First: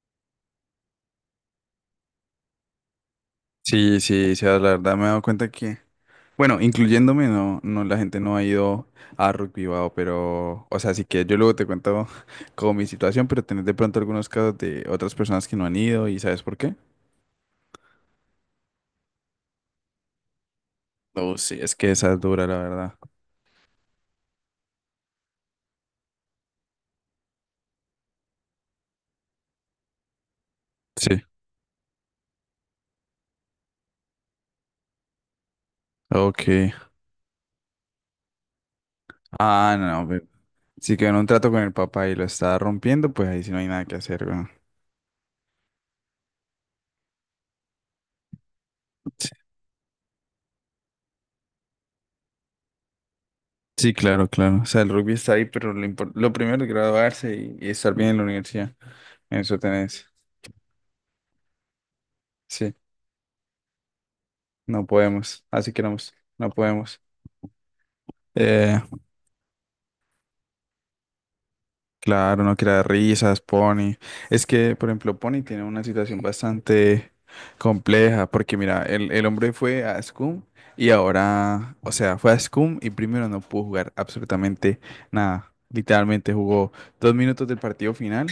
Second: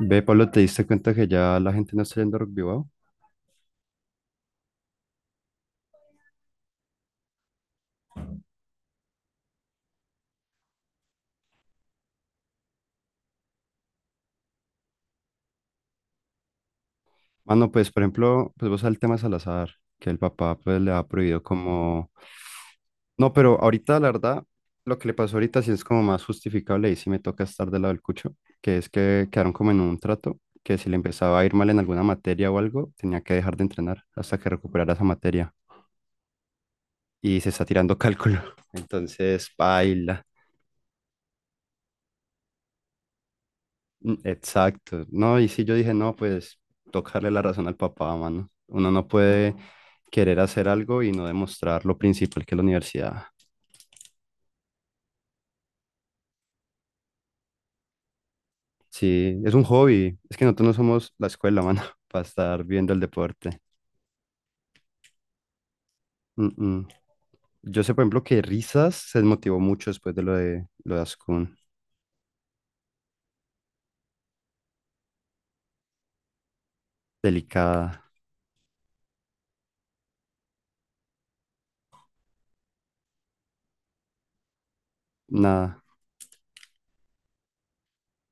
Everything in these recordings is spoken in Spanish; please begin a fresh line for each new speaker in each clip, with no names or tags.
Ve, Pablo, ¿te diste cuenta que ya la gente no está yendo a Rock Bilbao?
Sí, sí, sí, la verdad me he dado cuenta que, bueno, incluyéndome, no, no, la gente no ha ido a Rugby Bao, pero, o sea, sí que yo luego te cuento como mi situación, pero tenés de pronto algunos casos de otras personas que no han ido y ¿sabes por qué?
Mano, pues, por ejemplo, pues vos al tema Salazar, que el papá pues le ha
No,
prohibido
sí, es que
como...
esa es dura, la verdad.
No, pero ahorita, la verdad, lo que le pasó ahorita sí es como más justificable y sí me toca estar del lado del cucho, que es que quedaron como en un trato, que si le
Sí.
empezaba a ir mal en alguna materia o algo, tenía que dejar de entrenar hasta que recuperara esa materia.
Ok.
Y se está tirando cálculo. Entonces,
Ah, no,
baila.
pero si quedó en un trato con el papá y lo está rompiendo, pues ahí sí no hay nada que hacer, weón.
Exacto, no, y si yo dije, no, pues tocarle la razón al papá, mano. Uno no
Sí,
puede querer hacer algo y no demostrar lo principal que es la universidad.
sí, claro, claro. O sea, el rugby está ahí, pero lo primero es graduarse y estar bien en la universidad.
Sí, es
Eso
un
tenés.
hobby, es que nosotros no somos la escuela, mano, para estar
Sí.
viendo el deporte.
No podemos, así queremos,
Mm,
no
mm.
podemos.
Yo sé, por ejemplo, que
Eh,
Risas se desmotivó mucho después de lo de Ascun.
Claro, no quiera risas, Pony. Es que, por ejemplo, Pony tiene una situación bastante
Delicada,
compleja, porque mira, el hombre fue a SCUM y ahora, o sea, fue a SCUM y primero no pudo jugar absolutamente nada.
nada,
Literalmente jugó 2 minutos del partido final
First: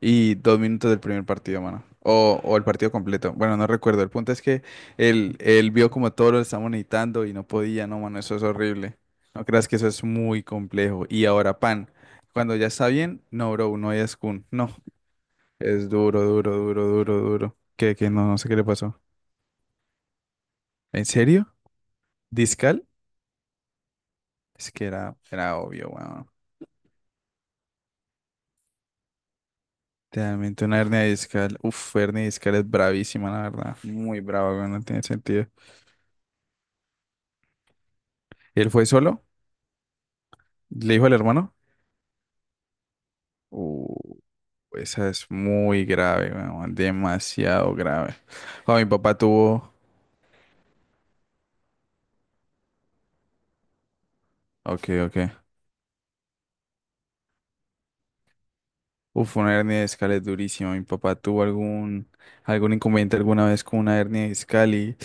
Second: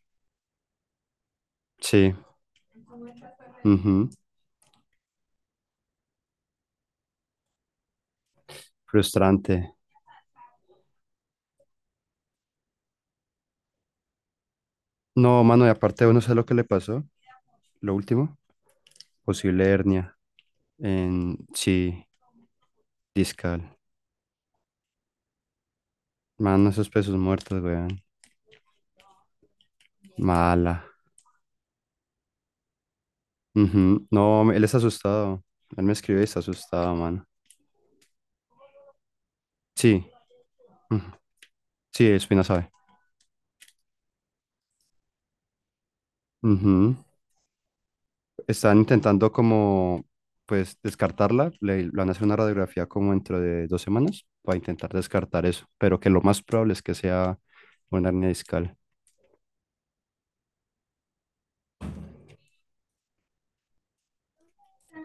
y 2 minutos del primer partido, mano.
sí,
O el partido completo. Bueno, no recuerdo.
ujú,
El punto es que él vio como todo lo estamos necesitando y no podía, no, mano, eso es horrible. No creas
frustrante.
que eso es muy complejo. Y ahora, Pan. Cuando ya está bien, no, bro, no es Kun. No,
No, mano, y
es
aparte, uno
duro,
sabe lo que
duro,
le
duro,
pasó,
duro, duro.
lo
Que no,
último,
no sé qué le pasó.
posible hernia.
¿En
En,
serio?
sí,
¿Discal?
discal.
Es que era obvio, weón.
Mano, esos pesos muertos, weón.
Realmente
Mala.
una hernia discal. Uf, hernia discal es bravísima, la verdad.
Ujú.
Muy brava,
No, él
weón,
está
no tiene
asustado.
sentido.
Él me escribe y está asustado, mano.
¿Y él fue solo?
Sí.
¿Le
Ujú.
dijo al hermano?
Sí, Espina sabe.
Uh, Esa es muy grave, weón.
Ujú.
Demasiado grave. Oh,
Están
mi papá
intentando
tuvo.
como, pues, descartarla. Le van a hacer una radiografía como dentro de 2 semanas para
Ok,
intentar
ok.
descartar eso. Pero que lo más probable es que sea una hernia discal.
Uf, una hernia de discal es durísima. Mi papá tuvo algún inconveniente alguna vez con una hernia de discal y,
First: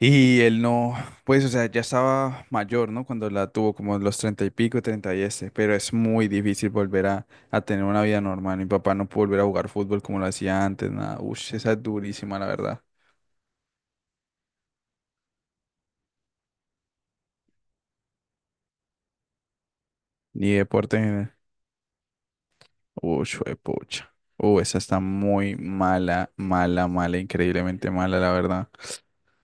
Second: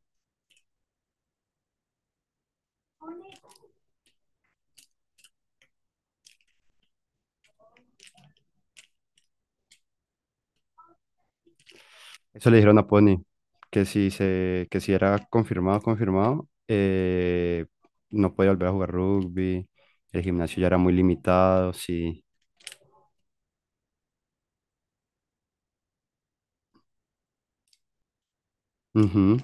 y él no, pues, o sea, ya estaba mayor, ¿no? Cuando la tuvo, como los treinta y pico, treinta y este, pero es muy difícil volver a tener una vida normal. Mi papá no pudo volver a jugar fútbol como lo hacía antes, nada. Ush, esa es durísima, la
Eso le dijeron
verdad.
a Pony, que si era confirmado, confirmado, no podía volver a jugar rugby, el
Ni
gimnasio ya era muy
deporte en general.
limitado, sí.
Ush, pucha. Esa está muy mala, mala, mala, increíblemente mala, la verdad.
Ujú.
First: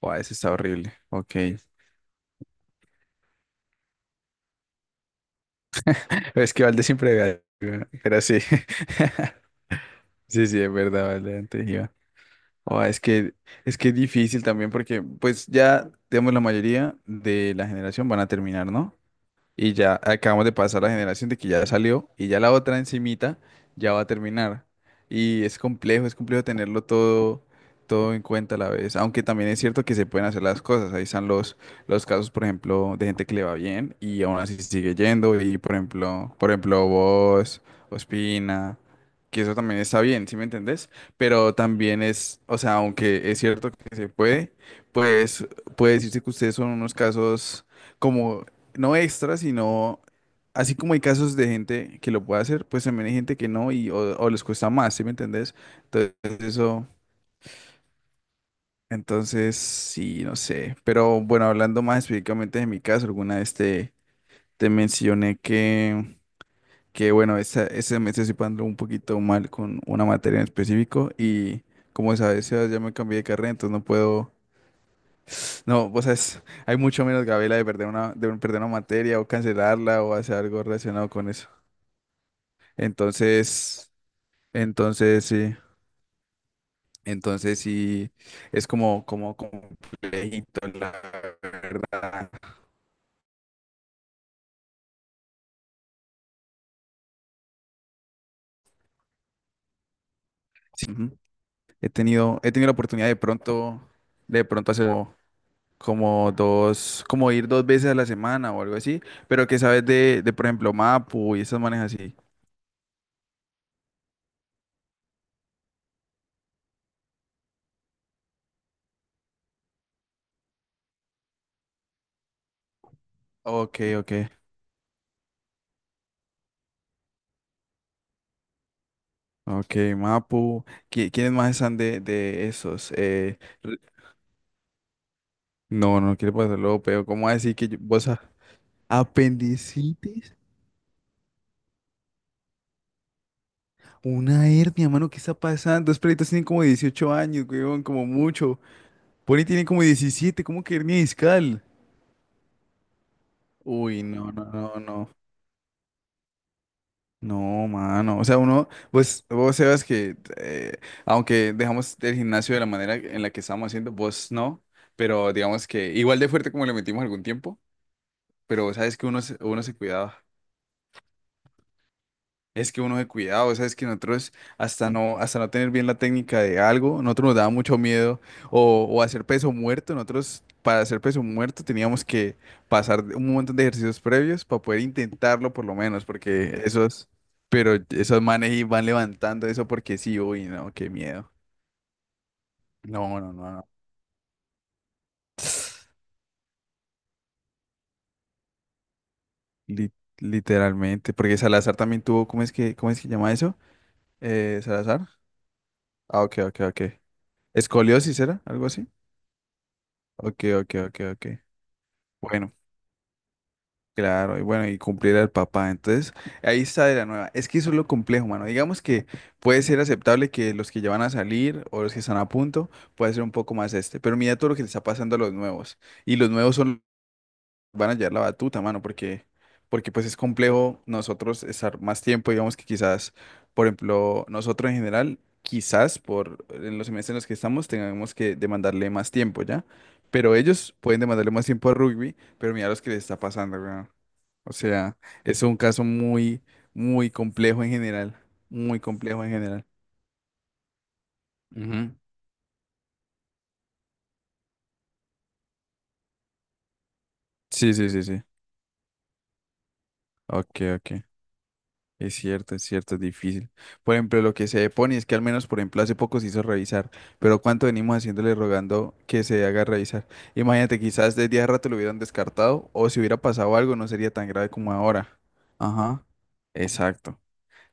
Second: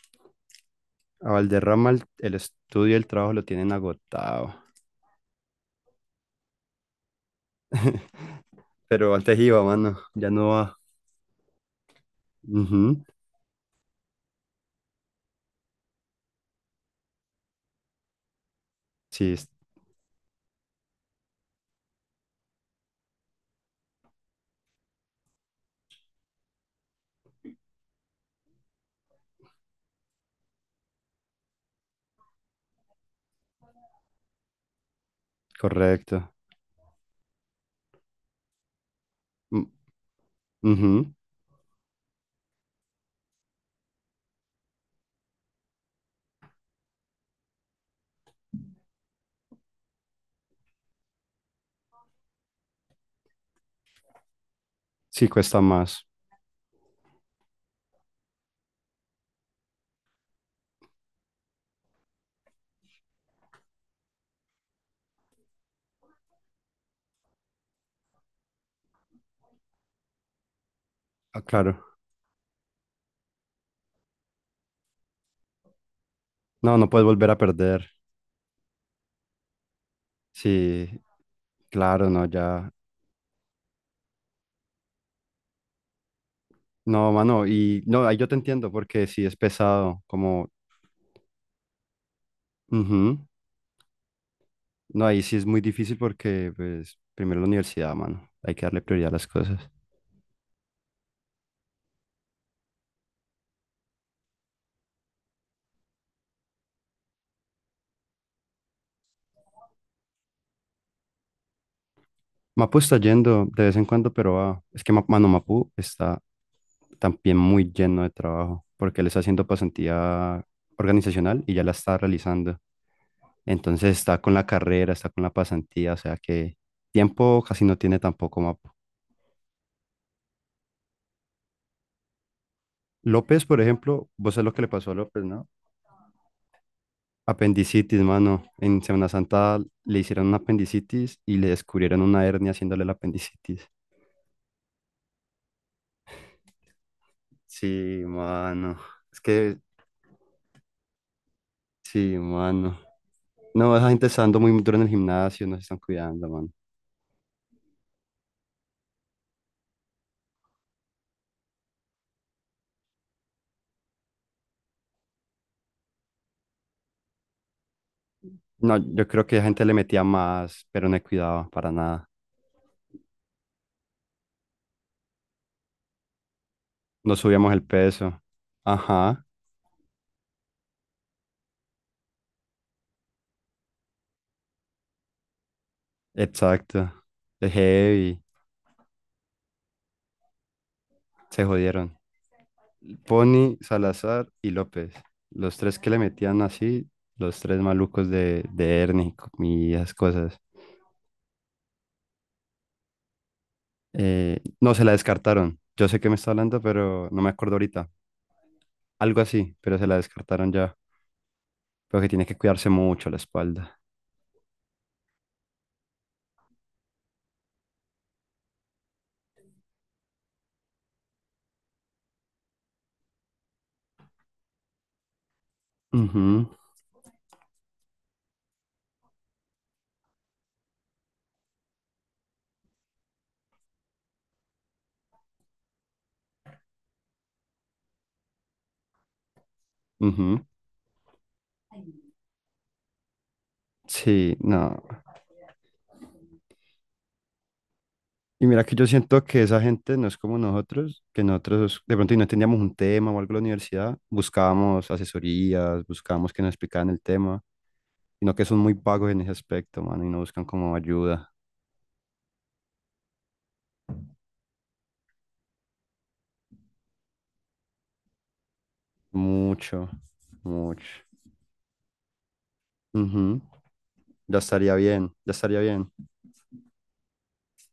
Wow, esa está horrible.
A
Ok.
Valderrama el estudio y el trabajo lo tienen agotado.
Es que Valde siempre ve. Pero sí,
Pero antes iba, mano, ya
sí,
no
sí, es
va.
verdad, vale, antes iba. Oh, es
Ujú.
que, es que es difícil también porque, pues ya, digamos, la mayoría de la generación van a terminar, ¿no?
Sí, es
Y ya acabamos de pasar la generación de que ya salió y ya la otra encimita ya va a terminar. Y es complejo tenerlo todo en cuenta a la vez. Aunque también es cierto que se pueden hacer las cosas. Ahí están los casos, por ejemplo, de gente que le va bien y aún así sigue yendo. Y por
correcto.
ejemplo, por ejemplo, vos, Ospina, que eso
Mm,
también está bien, ¿sí me entendés?
ujú.
Pero también es, o sea, aunque es cierto que se puede, pues puede decirse que ustedes son unos casos como no extra, sino así como hay casos de gente que lo puede hacer, pues también hay gente que no y o les cuesta más, ¿sí me
Sí,
entendés?
cuesta más.
Entonces eso, entonces sí, no sé. Pero bueno, hablando más específicamente de mi caso, alguna vez te mencioné que, bueno, ese mes estoy pasando un poquito mal con una materia en específico
Ah,
y
claro.
como sabes, Sebas, ya me cambié de carrera, entonces no puedo. No, vos sabes,
No,
hay
no
mucho
puedes
menos
volver a
gabela de perder
perder.
una, de perder una materia o cancelarla o hacer algo
Sí,
relacionado con eso.
claro, no, ya.
Entonces, entonces sí,
No, mano,
entonces
y no,
sí,
ahí yo te
es
entiendo
como,
porque sí es
como
pesado, como,
complejito, la verdad.
ujú. No, ahí sí es muy difícil porque, pues, primero la universidad, mano, hay que darle prioridad a las cosas.
Sí, ujú. He tenido la oportunidad de pronto hacer como dos, como ir dos veces a la semana o algo así, pero que sabes de por ejemplo, Mapu y esas manejas así.
Mapu está yendo de vez en cuando, pero es que, mano, Mapu está también muy lleno de trabajo porque él está haciendo pasantía organizacional y ya la está realizando.
Ok,
Entonces
ok,
está con la carrera, está con la pasantía, o sea que tiempo casi no tiene tampoco Mapu.
ok, Mapu. ¿Quiénes más están de esos? Eh,
López, por
r-
ejemplo, vos sabés lo que le pasó a López, ¿no?
no, no quiero pasarlo, pero ¿cómo así que
Apendicitis, mano. En Semana Santa le hicieron
apendicitis?
una apendicitis y le descubrieron una hernia haciéndole la apendicitis.
Una hernia, mano, ¿qué está pasando? Los perritos tienen como 18 años, weón,
Sí,
como mucho.
mano. Es
Pony
que,
tiene como 17. ¿Cómo que hernia discal?
sí, mano. No, esa
Uy,
gente está
no,
dando
no,
muy duro
no,
en el
no.
gimnasio, no se están cuidando, mano.
No, mano. O sea, uno, pues, vos sabes que, aunque dejamos el gimnasio de la manera en la que estábamos haciendo, vos no, pero digamos que igual de fuerte como le metimos algún tiempo, pero
No,
sabes
yo
que uno,
creo que
se-
la
uno
gente le
se
metía
cuidaba.
más, pero no cuidaba para nada.
Es que uno de cuidado, sabes que nosotros hasta no tener bien la técnica de algo,
No
nosotros nos daba
subíamos el
mucho miedo
peso.
o
Ajá,
hacer peso muerto, nosotros para hacer peso muerto teníamos que pasar un montón de ejercicios previos para poder intentarlo por lo menos, porque
exacto.
esos,
Es
pero
heavy.
esos manes y van levantando eso porque sí, uy, no, qué miedo.
Se jodieron.
No, no, no,
Pony,
no.
Salazar y López. Los tres que le metían así, los tres malucos de Ernie y
Li-
esas cosas.
literalmente, porque Salazar también tuvo, ¿cómo es que llama eso?
No, se la
Salazar.
descartaron. Yo sé que me
Ah,
está
ok,
hablando,
ok, ok.
pero no me acuerdo ahorita.
Escoliosis era, algo así.
Algo así, pero se la
Ok,
descartaron
ok,
ya.
ok, ok.
Pero que tiene que
Bueno,
cuidarse mucho la espalda.
claro, y bueno, y cumplir al papá. Entonces, ahí está de la nueva. Es que eso es lo complejo, mano. Digamos que puede ser aceptable que los que ya van a salir o los que están a punto, puede ser un poco más este. Pero mira todo lo que le está pasando a los nuevos. Y los
Ujú,
nuevos son van a llevar la batuta, mano, porque pues es complejo nosotros estar más tiempo, digamos que quizás, por ejemplo, nosotros en general, quizás por en los semestres en los que estamos tengamos que demandarle más tiempo, ¿ya? Pero
ujú.
ellos pueden demandarle más tiempo a rugby, pero mira los que les está pasando, weón.
Sí,
O
no.
sea, es un caso muy, muy complejo en general,
Y mira que
muy
yo siento
complejo en
que esa
general.
gente no es como nosotros, que nosotros de
Ujú.
pronto y no teníamos un tema o algo en la universidad, buscábamos asesorías, buscábamos que nos explicaran el tema,
Sí, sí, sí, sí.
sino que son muy vagos en ese aspecto, mano, y no buscan
Ok,
como
ok.
ayuda.
Es cierto, es cierto, es difícil. Por ejemplo, lo que se pone es que al menos, por ejemplo, hace poco se hizo revisar, pero ¿cuánto venimos haciéndole rogando que se haga
Mucho,
revisar? Imagínate,
mucho.
quizás desde hace rato lo hubieran descartado o si hubiera
Ujú.
pasado algo no sería tan
Ya
grave como
estaría bien,
ahora.
ya estaría bien.
Ajá, exacto.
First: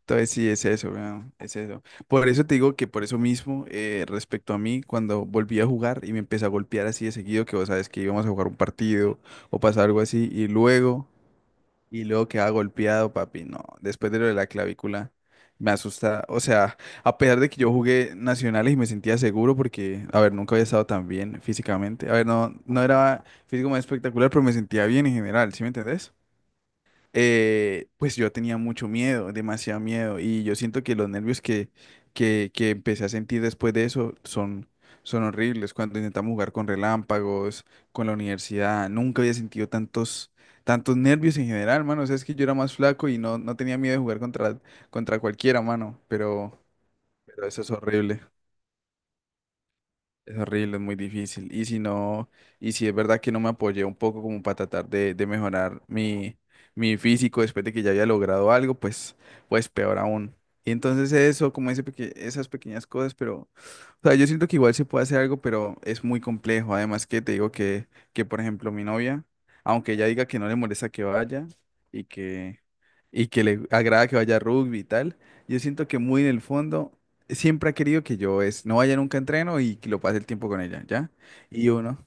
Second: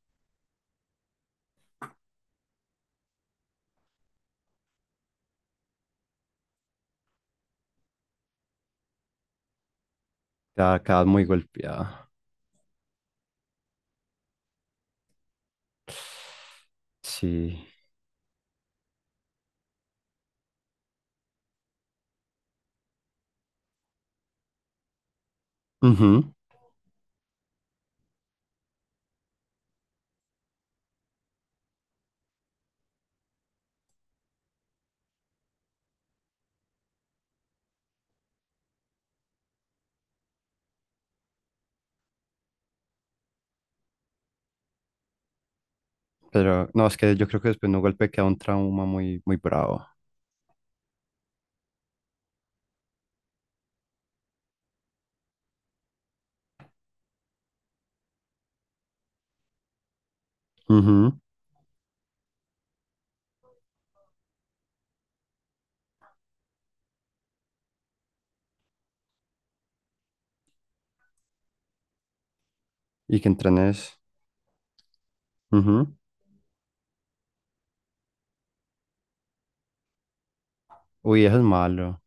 Entonces sí, es eso, weón, es eso. Por eso te digo que por eso mismo, respecto a mí, cuando volví a jugar y me empecé a golpear así de seguido, que vos sabes que íbamos a jugar un partido o pasar algo así, y
Cada, cada
luego.
muy
Y
golpeada.
luego queda golpeado, papi, no. Después de lo de la clavícula, me asusta. O sea, a pesar de
Sí.
que yo jugué nacionales y me sentía seguro porque, a ver, nunca había estado tan bien físicamente. A ver, no, no era físico más espectacular, pero me sentía bien en general, ¿sí me entendés?
Ujú.
Pues yo tenía mucho miedo, demasiado miedo, y yo siento que los nervios que empecé a sentir después de eso son horribles. Cuando intentamos jugar con relámpagos, con la universidad, nunca había sentido tantos nervios en general, mano. O sea, es que yo era más flaco y no tenía miedo de jugar contra cualquiera, mano, pero,
Pero no, es que yo creo
pero
que
eso
después
es
de un golpe
horrible.
queda un trauma muy, muy bravo.
Es horrible, es muy difícil. Y si no, y si es verdad que no me apoyé un poco como para tratar de mejorar mi físico después de que ya había logrado algo, pues peor aún. Y entonces
Ujú.
eso, como esas pequeñas cosas, pero, o sea, yo siento que igual se puede hacer algo, pero es muy complejo. Además que te digo que por ejemplo, mi novia, aunque ella diga que no le molesta que vaya y que
Y
y
que
que le
entrenes.
agrada que vaya a rugby y tal. Yo siento
Ujú.
que muy en el fondo siempre ha querido que yo no vaya nunca a entreno y que lo pase el tiempo con ella, ¿ya?
Uy, eso es
Y uno,
malo.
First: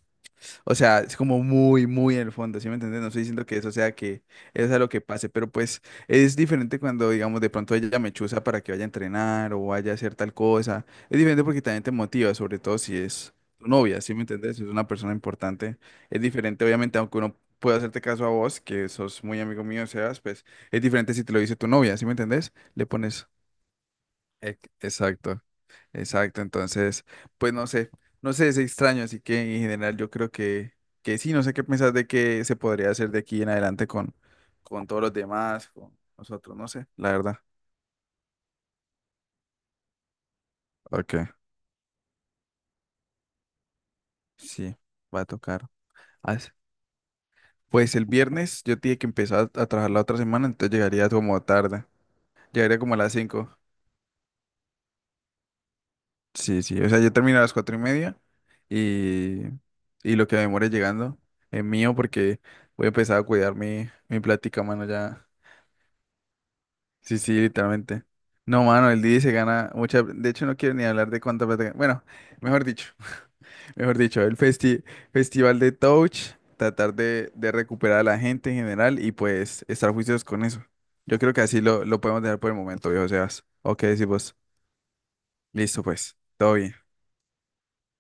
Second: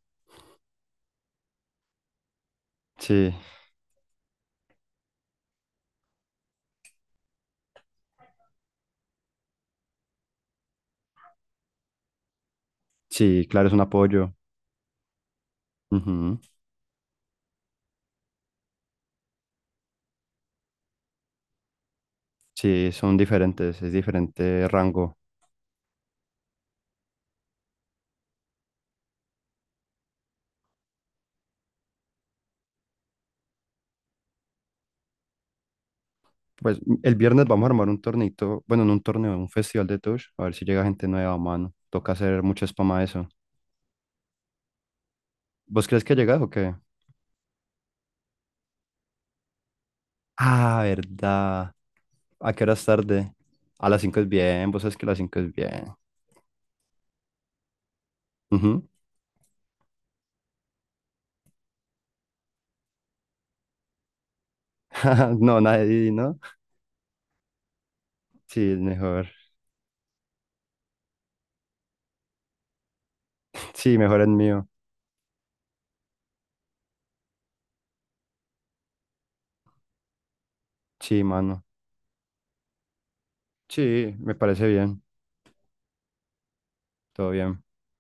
o sea, es como muy, muy en el fondo, ¿sí me entiendes? No estoy
Sí,
diciendo que eso sea lo que pase, pero pues es diferente cuando, digamos, de pronto ella me chusa para que vaya a entrenar o vaya a hacer tal cosa. Es diferente porque también te motiva, sobre todo si es
sí,
tu
claro, es un
novia, ¿sí me
apoyo.
entiendes? Si es una persona importante. Es
Ujú.
diferente, obviamente, aunque uno pueda hacerte caso a vos, que sos muy amigo mío, Sebas, pues es diferente si te lo dice tu novia, ¿sí me entendés? Le
Sí, son
pones.
diferentes, es diferente
Ec-
rango.
Exacto. Exacto, entonces, pues no sé, no sé, es extraño, así que en general yo creo que sí, no sé qué pensás de qué se podría hacer de aquí en adelante con todos los demás, con nosotros, no
Pues
sé, la
el
verdad.
viernes vamos a armar un tornito, bueno, no un torneo, un festival de Touch, a ver si llega gente
Ok,
nueva, mano. Toca hacer mucha spam a eso.
sí, va a tocar.
¿Vos crees que llegas o
As-
qué?
Pues el viernes yo tenía que empezar a trabajar la otra semana, entonces
Ah,
llegaría como
verdad.
tarde,
¿A qué hora
llegaría
es
como a las
tarde?
5.
A las 5 es bien, vos sabes que a las 5 es bien.
Sí, sí, o sea, yo termino a las 4:30
Ujú.
y, y lo que me demore llegando es mío porque voy a empezar a cuidar mi plática, mano, ya.
No, nadie, ¿no?
Sí, sí, literalmente.
Sí,
No, mano, el DJ
mejor.
se gana mucha. De hecho, no quiero ni hablar de cuánta plata gana. Bueno, mejor dicho, mejor
Sí, mejor
dicho,
el
el
mío.
festival de Touch, tratar de recuperar a la gente en general y pues estar juiciosos con eso. Yo
Sí,
creo que así
mano.
lo podemos dejar por el momento, viejo Sebas. Ok,
Sí, me
decimos,
parece bien.
listo, pues, todo bien.
Todo bien.